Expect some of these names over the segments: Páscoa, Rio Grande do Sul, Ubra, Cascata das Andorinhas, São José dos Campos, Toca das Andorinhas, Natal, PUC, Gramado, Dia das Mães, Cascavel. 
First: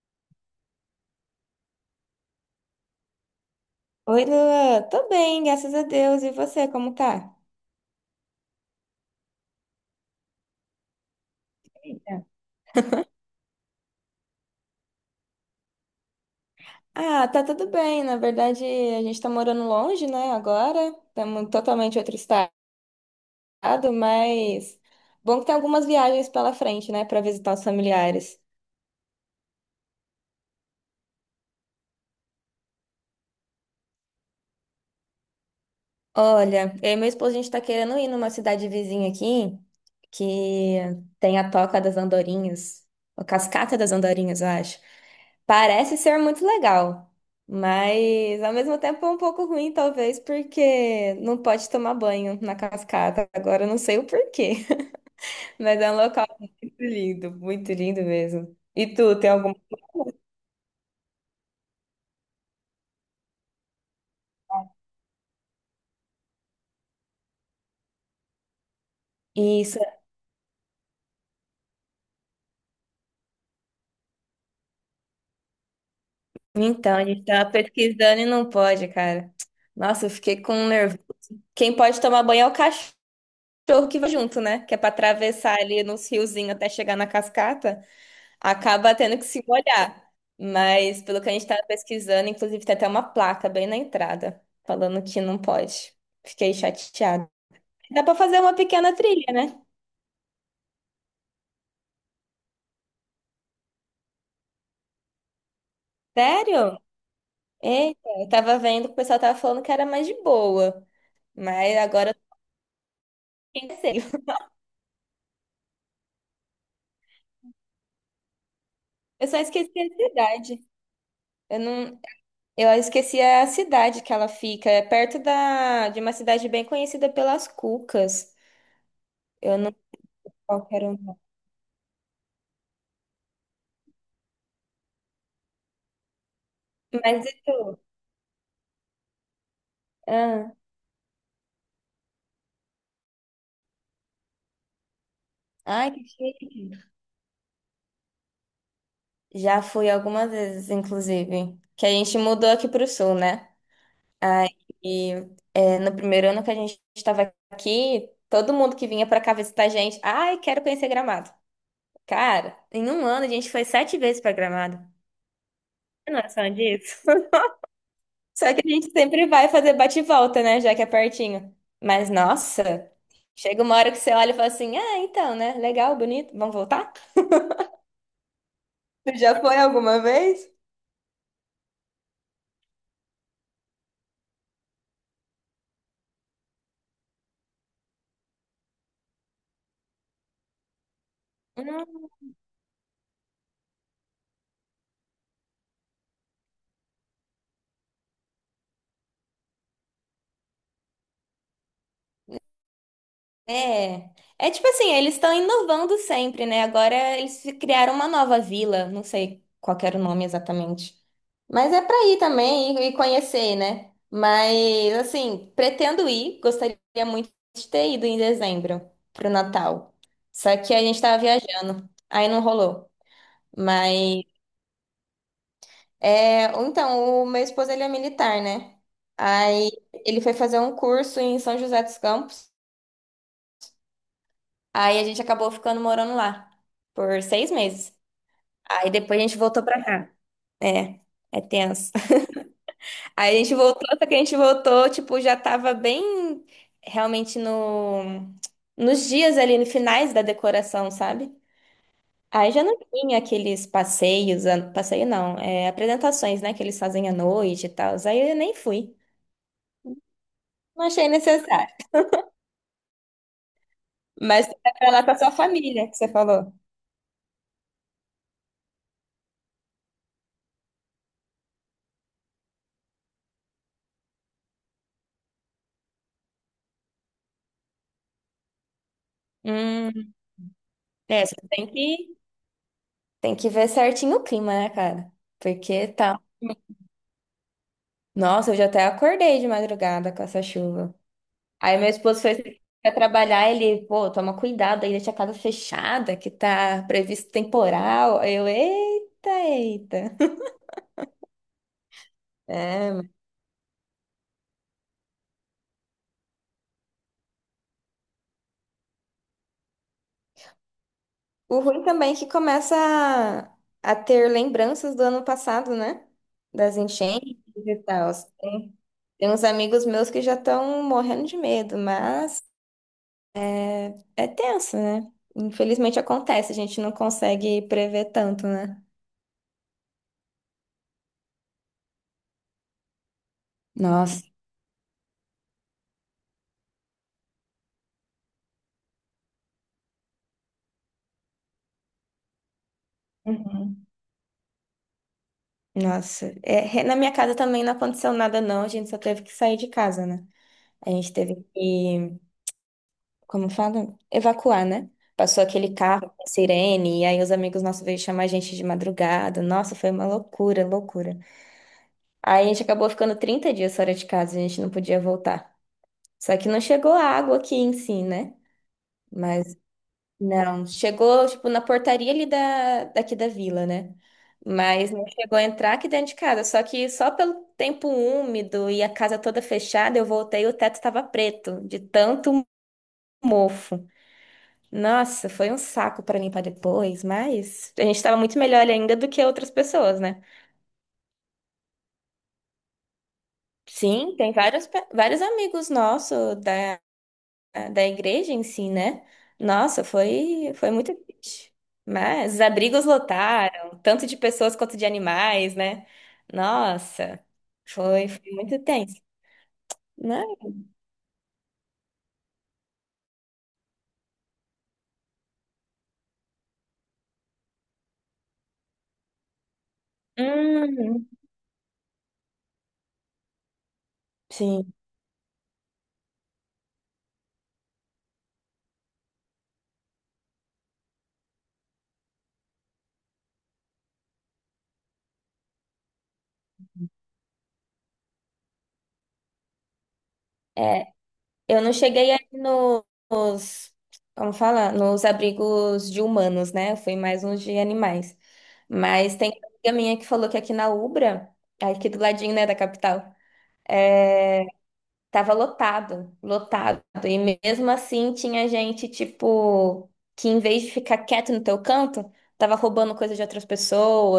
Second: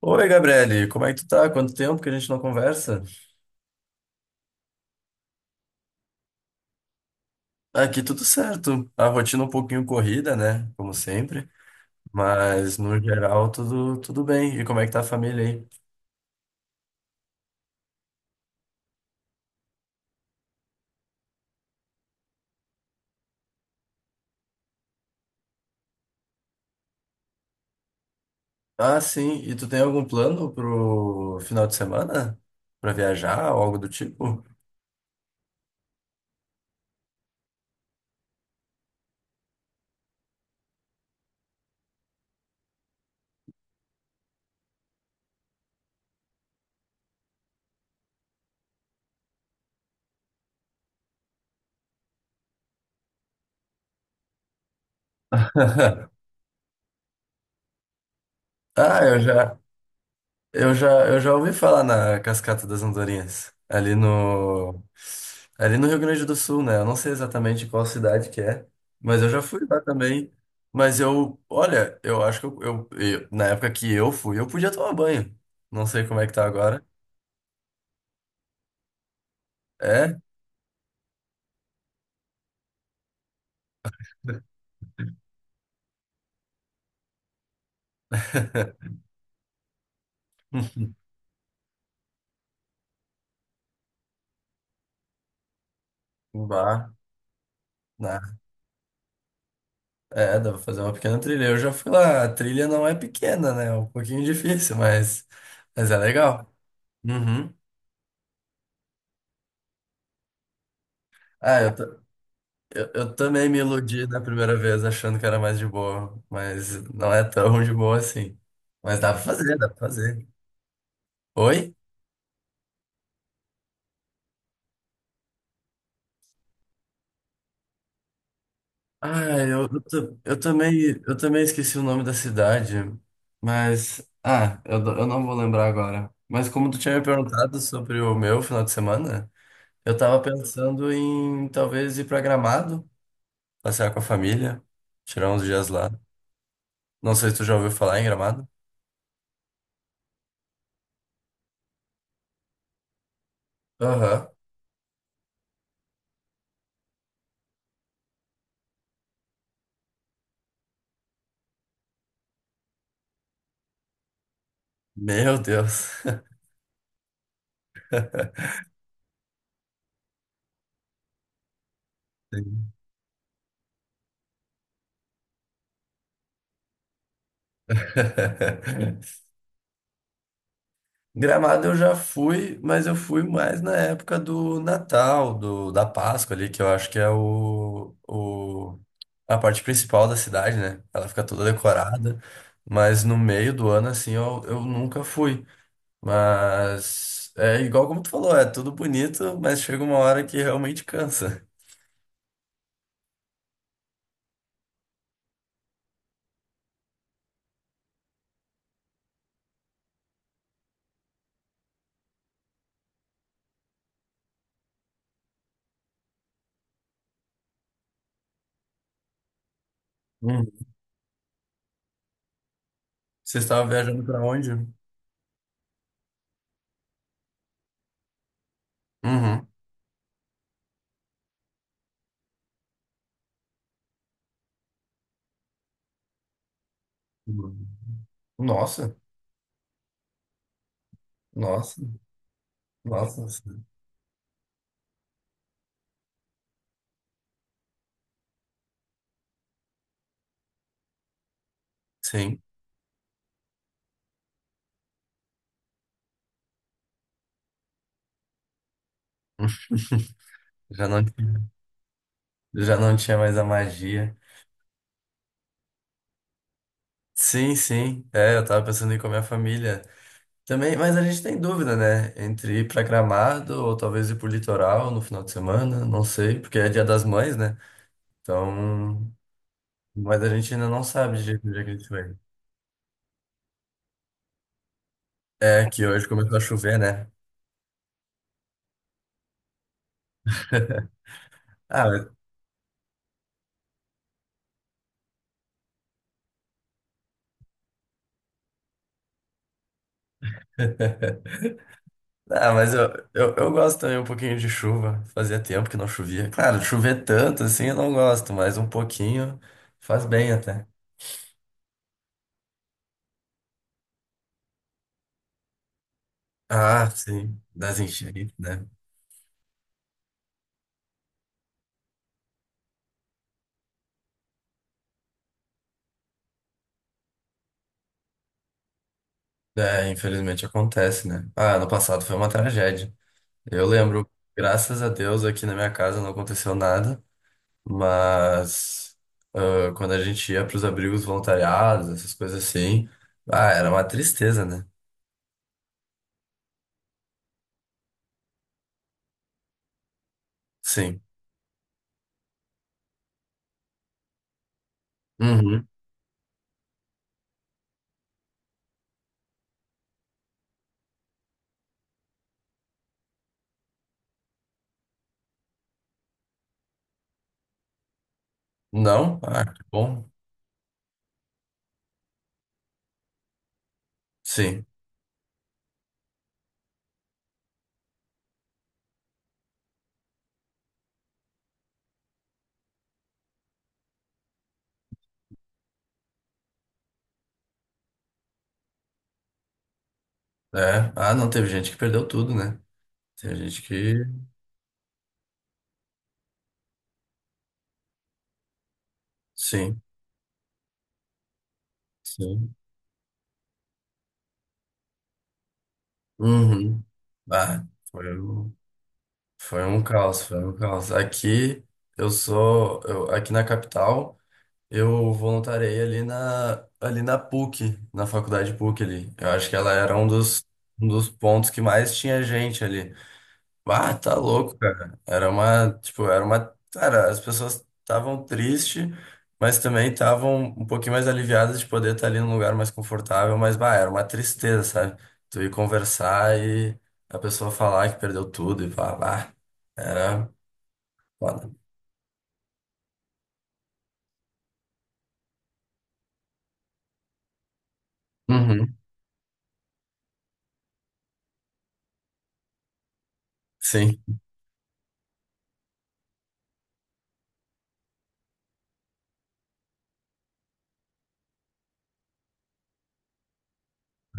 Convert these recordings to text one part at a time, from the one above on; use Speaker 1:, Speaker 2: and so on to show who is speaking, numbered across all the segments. Speaker 1: Oi, Gabriele, como é que tu tá? Quanto tempo que a gente não conversa?
Speaker 2: Oi, Lua. Tô bem, graças a Deus. E você, como tá?
Speaker 1: Aqui tudo certo. A rotina um pouquinho corrida, né? Como sempre.
Speaker 2: Eita.
Speaker 1: Mas no geral tudo bem. E como é que tá a família aí?
Speaker 2: Ah, tá tudo bem. Na verdade, a gente tá morando longe, né, agora. Estamos totalmente em outro estado, mas bom que tem algumas viagens pela frente, né, pra visitar os familiares.
Speaker 1: Ah, sim. E tu tem algum plano pro final de semana? Pra viajar ou algo do tipo?
Speaker 2: Olha, eu e meu esposo, a gente tá querendo ir numa cidade vizinha aqui, que tem a Toca das Andorinhas, a Cascata das Andorinhas, eu acho. Parece ser muito legal, mas ao mesmo tempo é um pouco ruim, talvez, porque não pode tomar banho na cascata. Agora eu não sei o porquê, mas é um local muito lindo mesmo. E
Speaker 1: Ah,
Speaker 2: tu,
Speaker 1: eu
Speaker 2: tem algum?
Speaker 1: já. Eu já ouvi falar na Cascata das Andorinhas, ali no Rio Grande do Sul, né? Eu não sei exatamente qual cidade que é, mas eu já fui lá
Speaker 2: Isso,
Speaker 1: também. Mas eu, olha, eu acho que na época que eu fui, eu podia tomar banho. Não sei como é que tá agora.
Speaker 2: então, a gente tava pesquisando e não pode, cara. Nossa, eu
Speaker 1: É?
Speaker 2: fiquei com um nervo. Quem pode tomar banho é o cachorro que vai junto, né? Que é pra atravessar ali nos riozinhos até chegar na cascata. Acaba tendo que se molhar. Mas pelo que a gente estava pesquisando, inclusive tem até uma placa bem na entrada falando que não pode.
Speaker 1: Um
Speaker 2: Fiquei
Speaker 1: bar.
Speaker 2: chateada. Dá para
Speaker 1: Né?
Speaker 2: fazer uma pequena trilha, né?
Speaker 1: É, dá pra fazer uma pequena trilha. Eu já fui lá, a trilha não é pequena, né? É um pouquinho difícil, mas é legal.
Speaker 2: Sério?
Speaker 1: Uhum.
Speaker 2: Eita, eu tava vendo que o pessoal tava falando que era mais de boa,
Speaker 1: Ah, eu,
Speaker 2: mas agora
Speaker 1: Eu também me
Speaker 2: eu tô sem…
Speaker 1: iludi da primeira vez, achando que era mais de boa, mas não é tão de boa assim. Mas dá pra
Speaker 2: Eu só
Speaker 1: fazer, dá
Speaker 2: esqueci
Speaker 1: pra
Speaker 2: a
Speaker 1: fazer.
Speaker 2: cidade. Eu
Speaker 1: Oi?
Speaker 2: não, eu esqueci a cidade que ela fica, é perto da de uma cidade bem conhecida pelas cucas.
Speaker 1: Ah,
Speaker 2: Eu não
Speaker 1: eu
Speaker 2: quero.
Speaker 1: também esqueci o nome da cidade, mas. Eu não vou lembrar agora. Mas como tu tinha me
Speaker 2: Mas e
Speaker 1: perguntado
Speaker 2: tu?
Speaker 1: sobre o meu final de semana, eu tava
Speaker 2: Ah,
Speaker 1: pensando em talvez ir pra Gramado, passear com a família, tirar uns dias lá.
Speaker 2: ai, que chique.
Speaker 1: Não sei se tu já ouviu falar em Gramado.
Speaker 2: Já fui algumas vezes, inclusive. Que a gente mudou aqui pro sul, né?
Speaker 1: Aham.
Speaker 2: Aí, é, no primeiro ano que a gente estava aqui, todo mundo que vinha pra cá visitar a gente, ai, quero conhecer Gramado. Cara, em um ano a gente foi 7 vezes pra Gramado.
Speaker 1: Meu Deus.
Speaker 2: Tem noção disso? Só que a gente sempre vai fazer bate e volta, né? Já que é pertinho. Mas, nossa, chega uma hora que você olha e fala assim, ah, então, né? Legal, bonito, vamos voltar? Você já foi alguma vez?
Speaker 1: Gramado eu já fui, mas eu fui mais na época do Natal, da Páscoa ali, que eu acho que é a parte principal da cidade, né? Ela fica toda decorada, mas no meio do ano, assim, eu nunca fui. Mas é igual como tu falou, é tudo bonito, mas chega uma hora que realmente cansa.
Speaker 2: É, é tipo assim, eles estão inovando sempre, né? Agora eles criaram uma nova vila, não sei qual que era o nome exatamente. Mas é pra ir também e conhecer, né? Mas assim, pretendo ir, gostaria muito de ter ido em dezembro pro Natal.
Speaker 1: Uhum.
Speaker 2: Só que a gente tava viajando, aí não rolou.
Speaker 1: Você estava viajando
Speaker 2: Mas
Speaker 1: pra onde?
Speaker 2: é, ou então, o meu esposo ele é militar, né?
Speaker 1: Uhum.
Speaker 2: Aí ele foi fazer um curso em São José dos Campos. Aí a gente acabou ficando morando lá por 6 meses. Aí
Speaker 1: Nossa,
Speaker 2: depois a gente voltou pra cá. É, é
Speaker 1: nossa,
Speaker 2: tenso. Aí a gente
Speaker 1: nossa.
Speaker 2: voltou, só que a gente voltou, tipo, já tava bem realmente no, nos dias ali, no finais da decoração, sabe?
Speaker 1: Sim,
Speaker 2: Aí já não tinha aqueles passeios, a- passeio não, é, apresentações, né, que eles fazem à noite e tal. Aí eu nem fui. Não
Speaker 1: já não.
Speaker 2: achei necessário.
Speaker 1: Já não tinha mais a magia.
Speaker 2: Mas você vai pra lá com a sua família, que você falou.
Speaker 1: Sim, sim. É, eu tava pensando em ir com a minha família. Também, mas a gente tem dúvida, né? Entre ir pra Gramado ou talvez ir pro litoral no final de semana, não sei, porque é Dia das Mães, né? Então,
Speaker 2: Hum,
Speaker 1: mas a gente ainda não sabe
Speaker 2: é, você
Speaker 1: direito o dia
Speaker 2: tem
Speaker 1: que a
Speaker 2: que
Speaker 1: gente vai.
Speaker 2: ir. Tem que ver certinho o clima, né, cara?
Speaker 1: É que
Speaker 2: Porque
Speaker 1: hoje
Speaker 2: tá.
Speaker 1: começou a chover, né?
Speaker 2: Nossa, eu já até acordei de madrugada com essa chuva. Aí
Speaker 1: Ah,
Speaker 2: meu
Speaker 1: mas,
Speaker 2: esposo foi pra trabalhar, ele, pô, toma cuidado aí, deixa a casa fechada, que tá previsto temporal. Aí eu, eita, eita.
Speaker 1: ah, mas
Speaker 2: É.
Speaker 1: eu gosto também um pouquinho de chuva. Fazia tempo que não chovia. Claro, chover tanto assim eu não gosto, mas um pouquinho faz bem até.
Speaker 2: O ruim também é que começa a ter lembranças do ano passado, né? Das
Speaker 1: Ah,
Speaker 2: enchentes
Speaker 1: sim,
Speaker 2: e
Speaker 1: das
Speaker 2: tal.
Speaker 1: enchentes, né?
Speaker 2: Tem, tem uns amigos meus que já estão morrendo de medo, mas. É tenso, né? Infelizmente acontece, a gente não consegue prever tanto, né?
Speaker 1: É, infelizmente acontece, né? Ah, ano passado foi uma tragédia. Eu lembro,
Speaker 2: Nossa.
Speaker 1: graças a Deus, aqui na minha casa não aconteceu nada, mas ah, quando a gente ia para os abrigos voluntariados, essas coisas assim, ah, era uma
Speaker 2: Uhum.
Speaker 1: tristeza, né?
Speaker 2: Nossa, é, re- na minha casa também não aconteceu nada, não. A gente só teve que sair de casa, né? A
Speaker 1: Sim.
Speaker 2: gente teve que, como fala? Evacuar, né? Passou
Speaker 1: Uhum.
Speaker 2: aquele carro com sirene, e aí os amigos nossos veio chamar a gente de madrugada. Nossa, foi uma loucura, loucura. Aí a gente acabou ficando 30 dias fora de casa, a gente não podia voltar. Só que não chegou água aqui em si, né?
Speaker 1: Não? Ah,
Speaker 2: Mas
Speaker 1: que bom.
Speaker 2: não, chegou, tipo, na portaria ali da, daqui da vila, né?
Speaker 1: Sim.
Speaker 2: Mas não chegou a entrar aqui dentro de casa. Só que só pelo tempo úmido e a casa toda fechada, eu voltei e o teto estava preto, de tanto mofo. Nossa, foi um saco para limpar depois, mas a gente estava muito melhor ainda do que outras pessoas, né?
Speaker 1: É. Ah, não, teve gente que perdeu tudo, né? Tem gente que.
Speaker 2: Sim, tem vários, pe- vários amigos nossos ah, da igreja em si, né?
Speaker 1: Sim.
Speaker 2: Nossa, foi, foi muito triste. Mas os
Speaker 1: Sim.
Speaker 2: abrigos lotaram, tanto de pessoas quanto de animais, né?
Speaker 1: Uhum.
Speaker 2: Nossa,
Speaker 1: Ah,
Speaker 2: foi,
Speaker 1: foi.
Speaker 2: foi
Speaker 1: Um.
Speaker 2: muito tenso,
Speaker 1: Foi um caos,
Speaker 2: né?
Speaker 1: foi um caos. Aqui aqui na capital, eu voluntariei ali na PUC, na faculdade PUC ali. Eu acho que ela era um
Speaker 2: Hum,
Speaker 1: dos pontos que mais tinha gente ali. Ah, tá louco,
Speaker 2: sim.
Speaker 1: cara. Era uma, cara, as pessoas estavam tristes, mas também estavam um pouquinho mais aliviadas de poder estar ali num lugar mais confortável, mas bah, era uma tristeza, sabe? Tu ir conversar e a pessoa falar que perdeu tudo e falar, bah, era
Speaker 2: É,
Speaker 1: foda.
Speaker 2: eu não cheguei aí no- nos, como fala, nos abrigos de humanos, né? Eu fui mais nos de animais.
Speaker 1: Uhum,
Speaker 2: Mas tem uma amiga minha que falou que aqui na Ubra, aqui do ladinho, né, da capital,
Speaker 1: sim.
Speaker 2: é, tava lotado, lotado. E mesmo assim tinha gente, tipo, que em vez de ficar quieto no teu canto, tava roubando coisa de outras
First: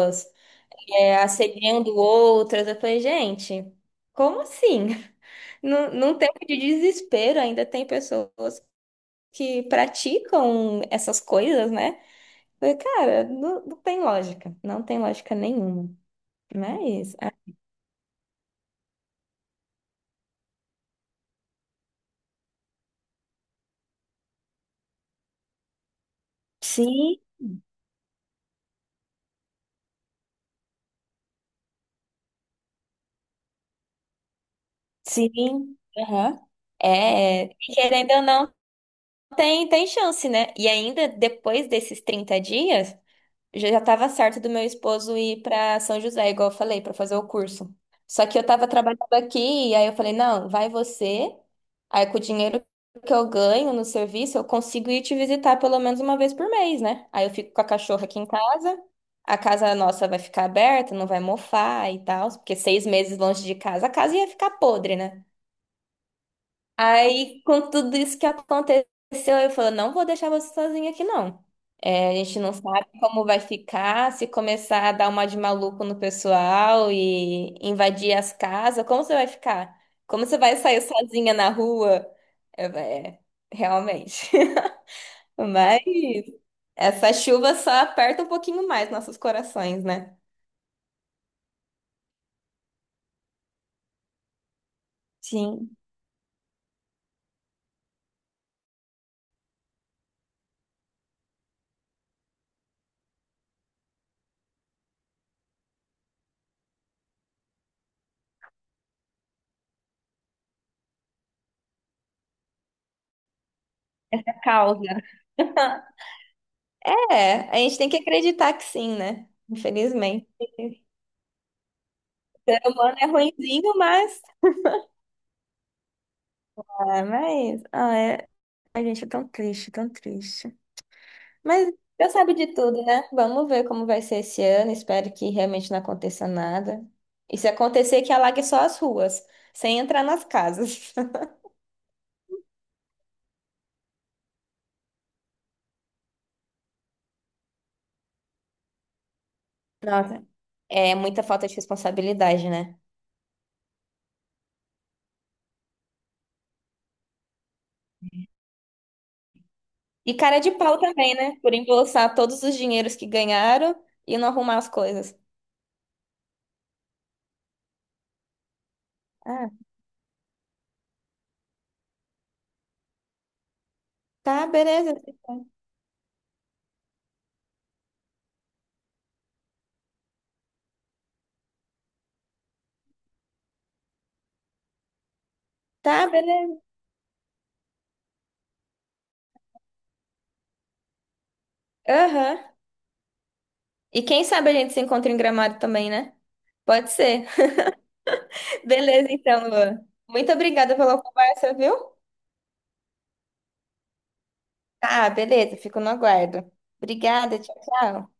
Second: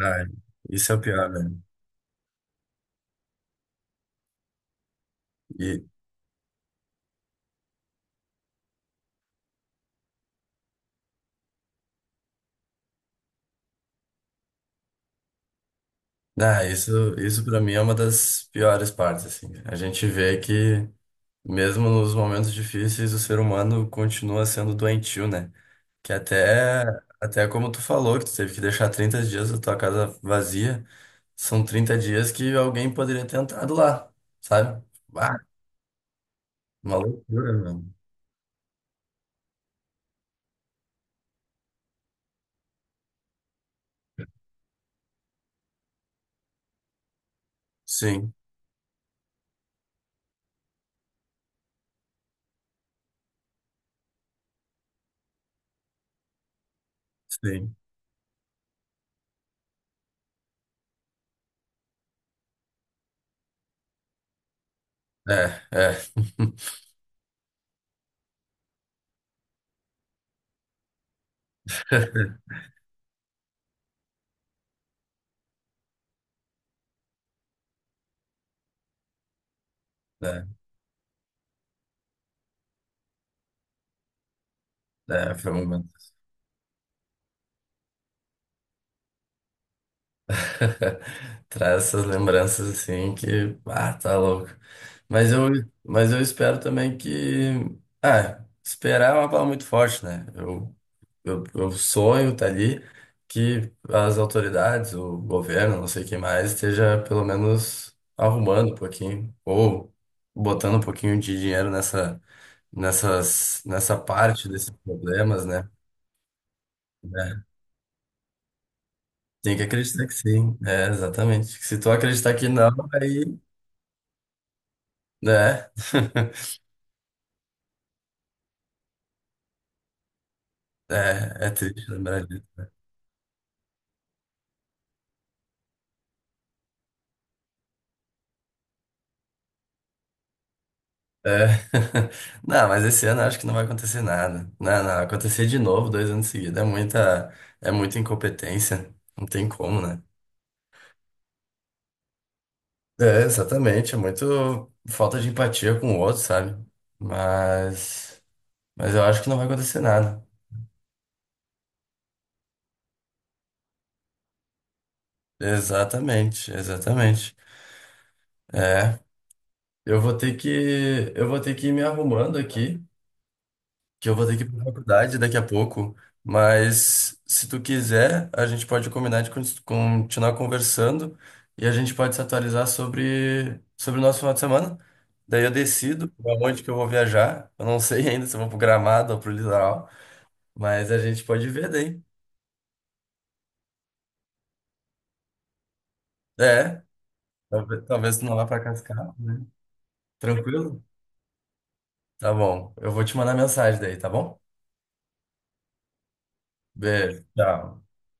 Speaker 1: Ah, isso é o
Speaker 2: é,
Speaker 1: pior, né?
Speaker 2: assediando outras. Eu falei, gente, como assim?
Speaker 1: E,
Speaker 2: Num, num tempo de desespero ainda tem pessoas que praticam essas coisas, né? Eu falei, cara, não, não tem lógica, não tem lógica nenhuma.
Speaker 1: ah, isso,
Speaker 2: Mas, ah,
Speaker 1: isso para mim é uma das piores partes, assim. A gente vê que mesmo nos momentos difíceis, o ser humano continua sendo doentio, né? Que até,
Speaker 2: sim,
Speaker 1: até como tu falou, que tu teve que deixar 30 dias da tua casa vazia, são 30 dias que alguém poderia ter entrado lá, sabe? Ah,
Speaker 2: sim. Aham.
Speaker 1: uma
Speaker 2: É,
Speaker 1: loucura, mano.
Speaker 2: querendo ou não. Tem chance, né? E ainda depois desses 30 dias, já já tava certo do meu esposo ir para São José, igual eu falei, para fazer o curso. Só
Speaker 1: Sim,
Speaker 2: que eu tava trabalhando aqui, e aí eu falei, não, vai você. Aí com o dinheiro que eu ganho no serviço, eu consigo ir te visitar pelo menos uma vez por mês, né? Aí eu fico com a
Speaker 1: sim.
Speaker 2: cachorra aqui em casa. A casa nossa vai ficar aberta, não vai mofar e tal, porque 6 meses longe de casa, a casa ia ficar podre, né?
Speaker 1: É, é.
Speaker 2: Aí, com tudo isso que aconteceu, eu falei, não vou deixar você sozinha aqui, não. É, a gente não sabe como vai ficar, se começar a dar uma de maluco no pessoal e invadir as casas, como você vai ficar? Como você
Speaker 1: É,
Speaker 2: vai sair sozinha na rua? Eu falei, é, realmente.
Speaker 1: é, foi um
Speaker 2: Mas
Speaker 1: momento.
Speaker 2: essa chuva só aperta um pouquinho mais nossos corações, né?
Speaker 1: Traz essas lembranças assim que, ah, tá louco. Mas eu,
Speaker 2: Sim,
Speaker 1: mas eu espero também que, ah, esperar é uma palavra muito forte, né? Eu sonho tá ali que as autoridades, o governo, não sei quem mais, esteja pelo menos arrumando um pouquinho ou botando um pouquinho de dinheiro nessa
Speaker 2: é
Speaker 1: parte desses
Speaker 2: causa.
Speaker 1: problemas, né? É,
Speaker 2: É, a gente tem que acreditar que sim, né?
Speaker 1: tem que acreditar que
Speaker 2: Infelizmente.
Speaker 1: sim, é, exatamente. Se tu acreditar que
Speaker 2: Ser
Speaker 1: não,
Speaker 2: humano é ruinzinho, mas.
Speaker 1: é,
Speaker 2: Ah, mas. Ah, é… A gente é tão triste, tão triste.
Speaker 1: é, é
Speaker 2: Mas
Speaker 1: triste
Speaker 2: Deus
Speaker 1: lembrar
Speaker 2: sabe
Speaker 1: disso.
Speaker 2: de tudo, né? Vamos ver como vai ser esse ano. Espero que realmente não aconteça nada. E se acontecer, que alague só as ruas, sem entrar nas casas.
Speaker 1: É. Não, mas esse ano eu acho que não vai acontecer nada. Não, não, acontecer de novo dois anos seguidos é muita incompetência. Não tem como, né?
Speaker 2: Nossa, é muita falta de responsabilidade, né?
Speaker 1: É, exatamente. É muito falta de empatia com o outro, sabe? Mas, mas eu acho que não vai acontecer
Speaker 2: E
Speaker 1: nada.
Speaker 2: cara de pau também, né? Por embolsar todos os dinheiros que ganharam e não arrumar as coisas.
Speaker 1: Exatamente, exatamente. É,
Speaker 2: Ah,
Speaker 1: eu vou ter que ir me arrumando aqui. Que eu vou ter que
Speaker 2: tá,
Speaker 1: ir pra
Speaker 2: beleza.
Speaker 1: faculdade daqui a pouco, mas se tu quiser, a gente pode combinar de continuar conversando e a gente pode se atualizar sobre o nosso final de semana. Daí eu decido
Speaker 2: Tá,
Speaker 1: pra onde
Speaker 2: beleza.
Speaker 1: que eu vou viajar. Eu não sei ainda se eu vou pro Gramado ou pro litoral, mas a gente pode ver daí.
Speaker 2: Aham. E quem sabe a gente se encontra em Gramado também, né?
Speaker 1: É,
Speaker 2: Pode ser.
Speaker 1: talvez, talvez tu não vá pra
Speaker 2: Beleza,
Speaker 1: Cascavel, né?
Speaker 2: então, Luan. Muito obrigada
Speaker 1: Tranquilo?
Speaker 2: pela conversa, viu?
Speaker 1: Tá bom. Eu vou te mandar mensagem daí, tá bom?
Speaker 2: Ah, beleza, fico no aguardo.
Speaker 1: Beijo,
Speaker 2: Obrigada, tchau,
Speaker 1: tchau.
Speaker 2: tchau.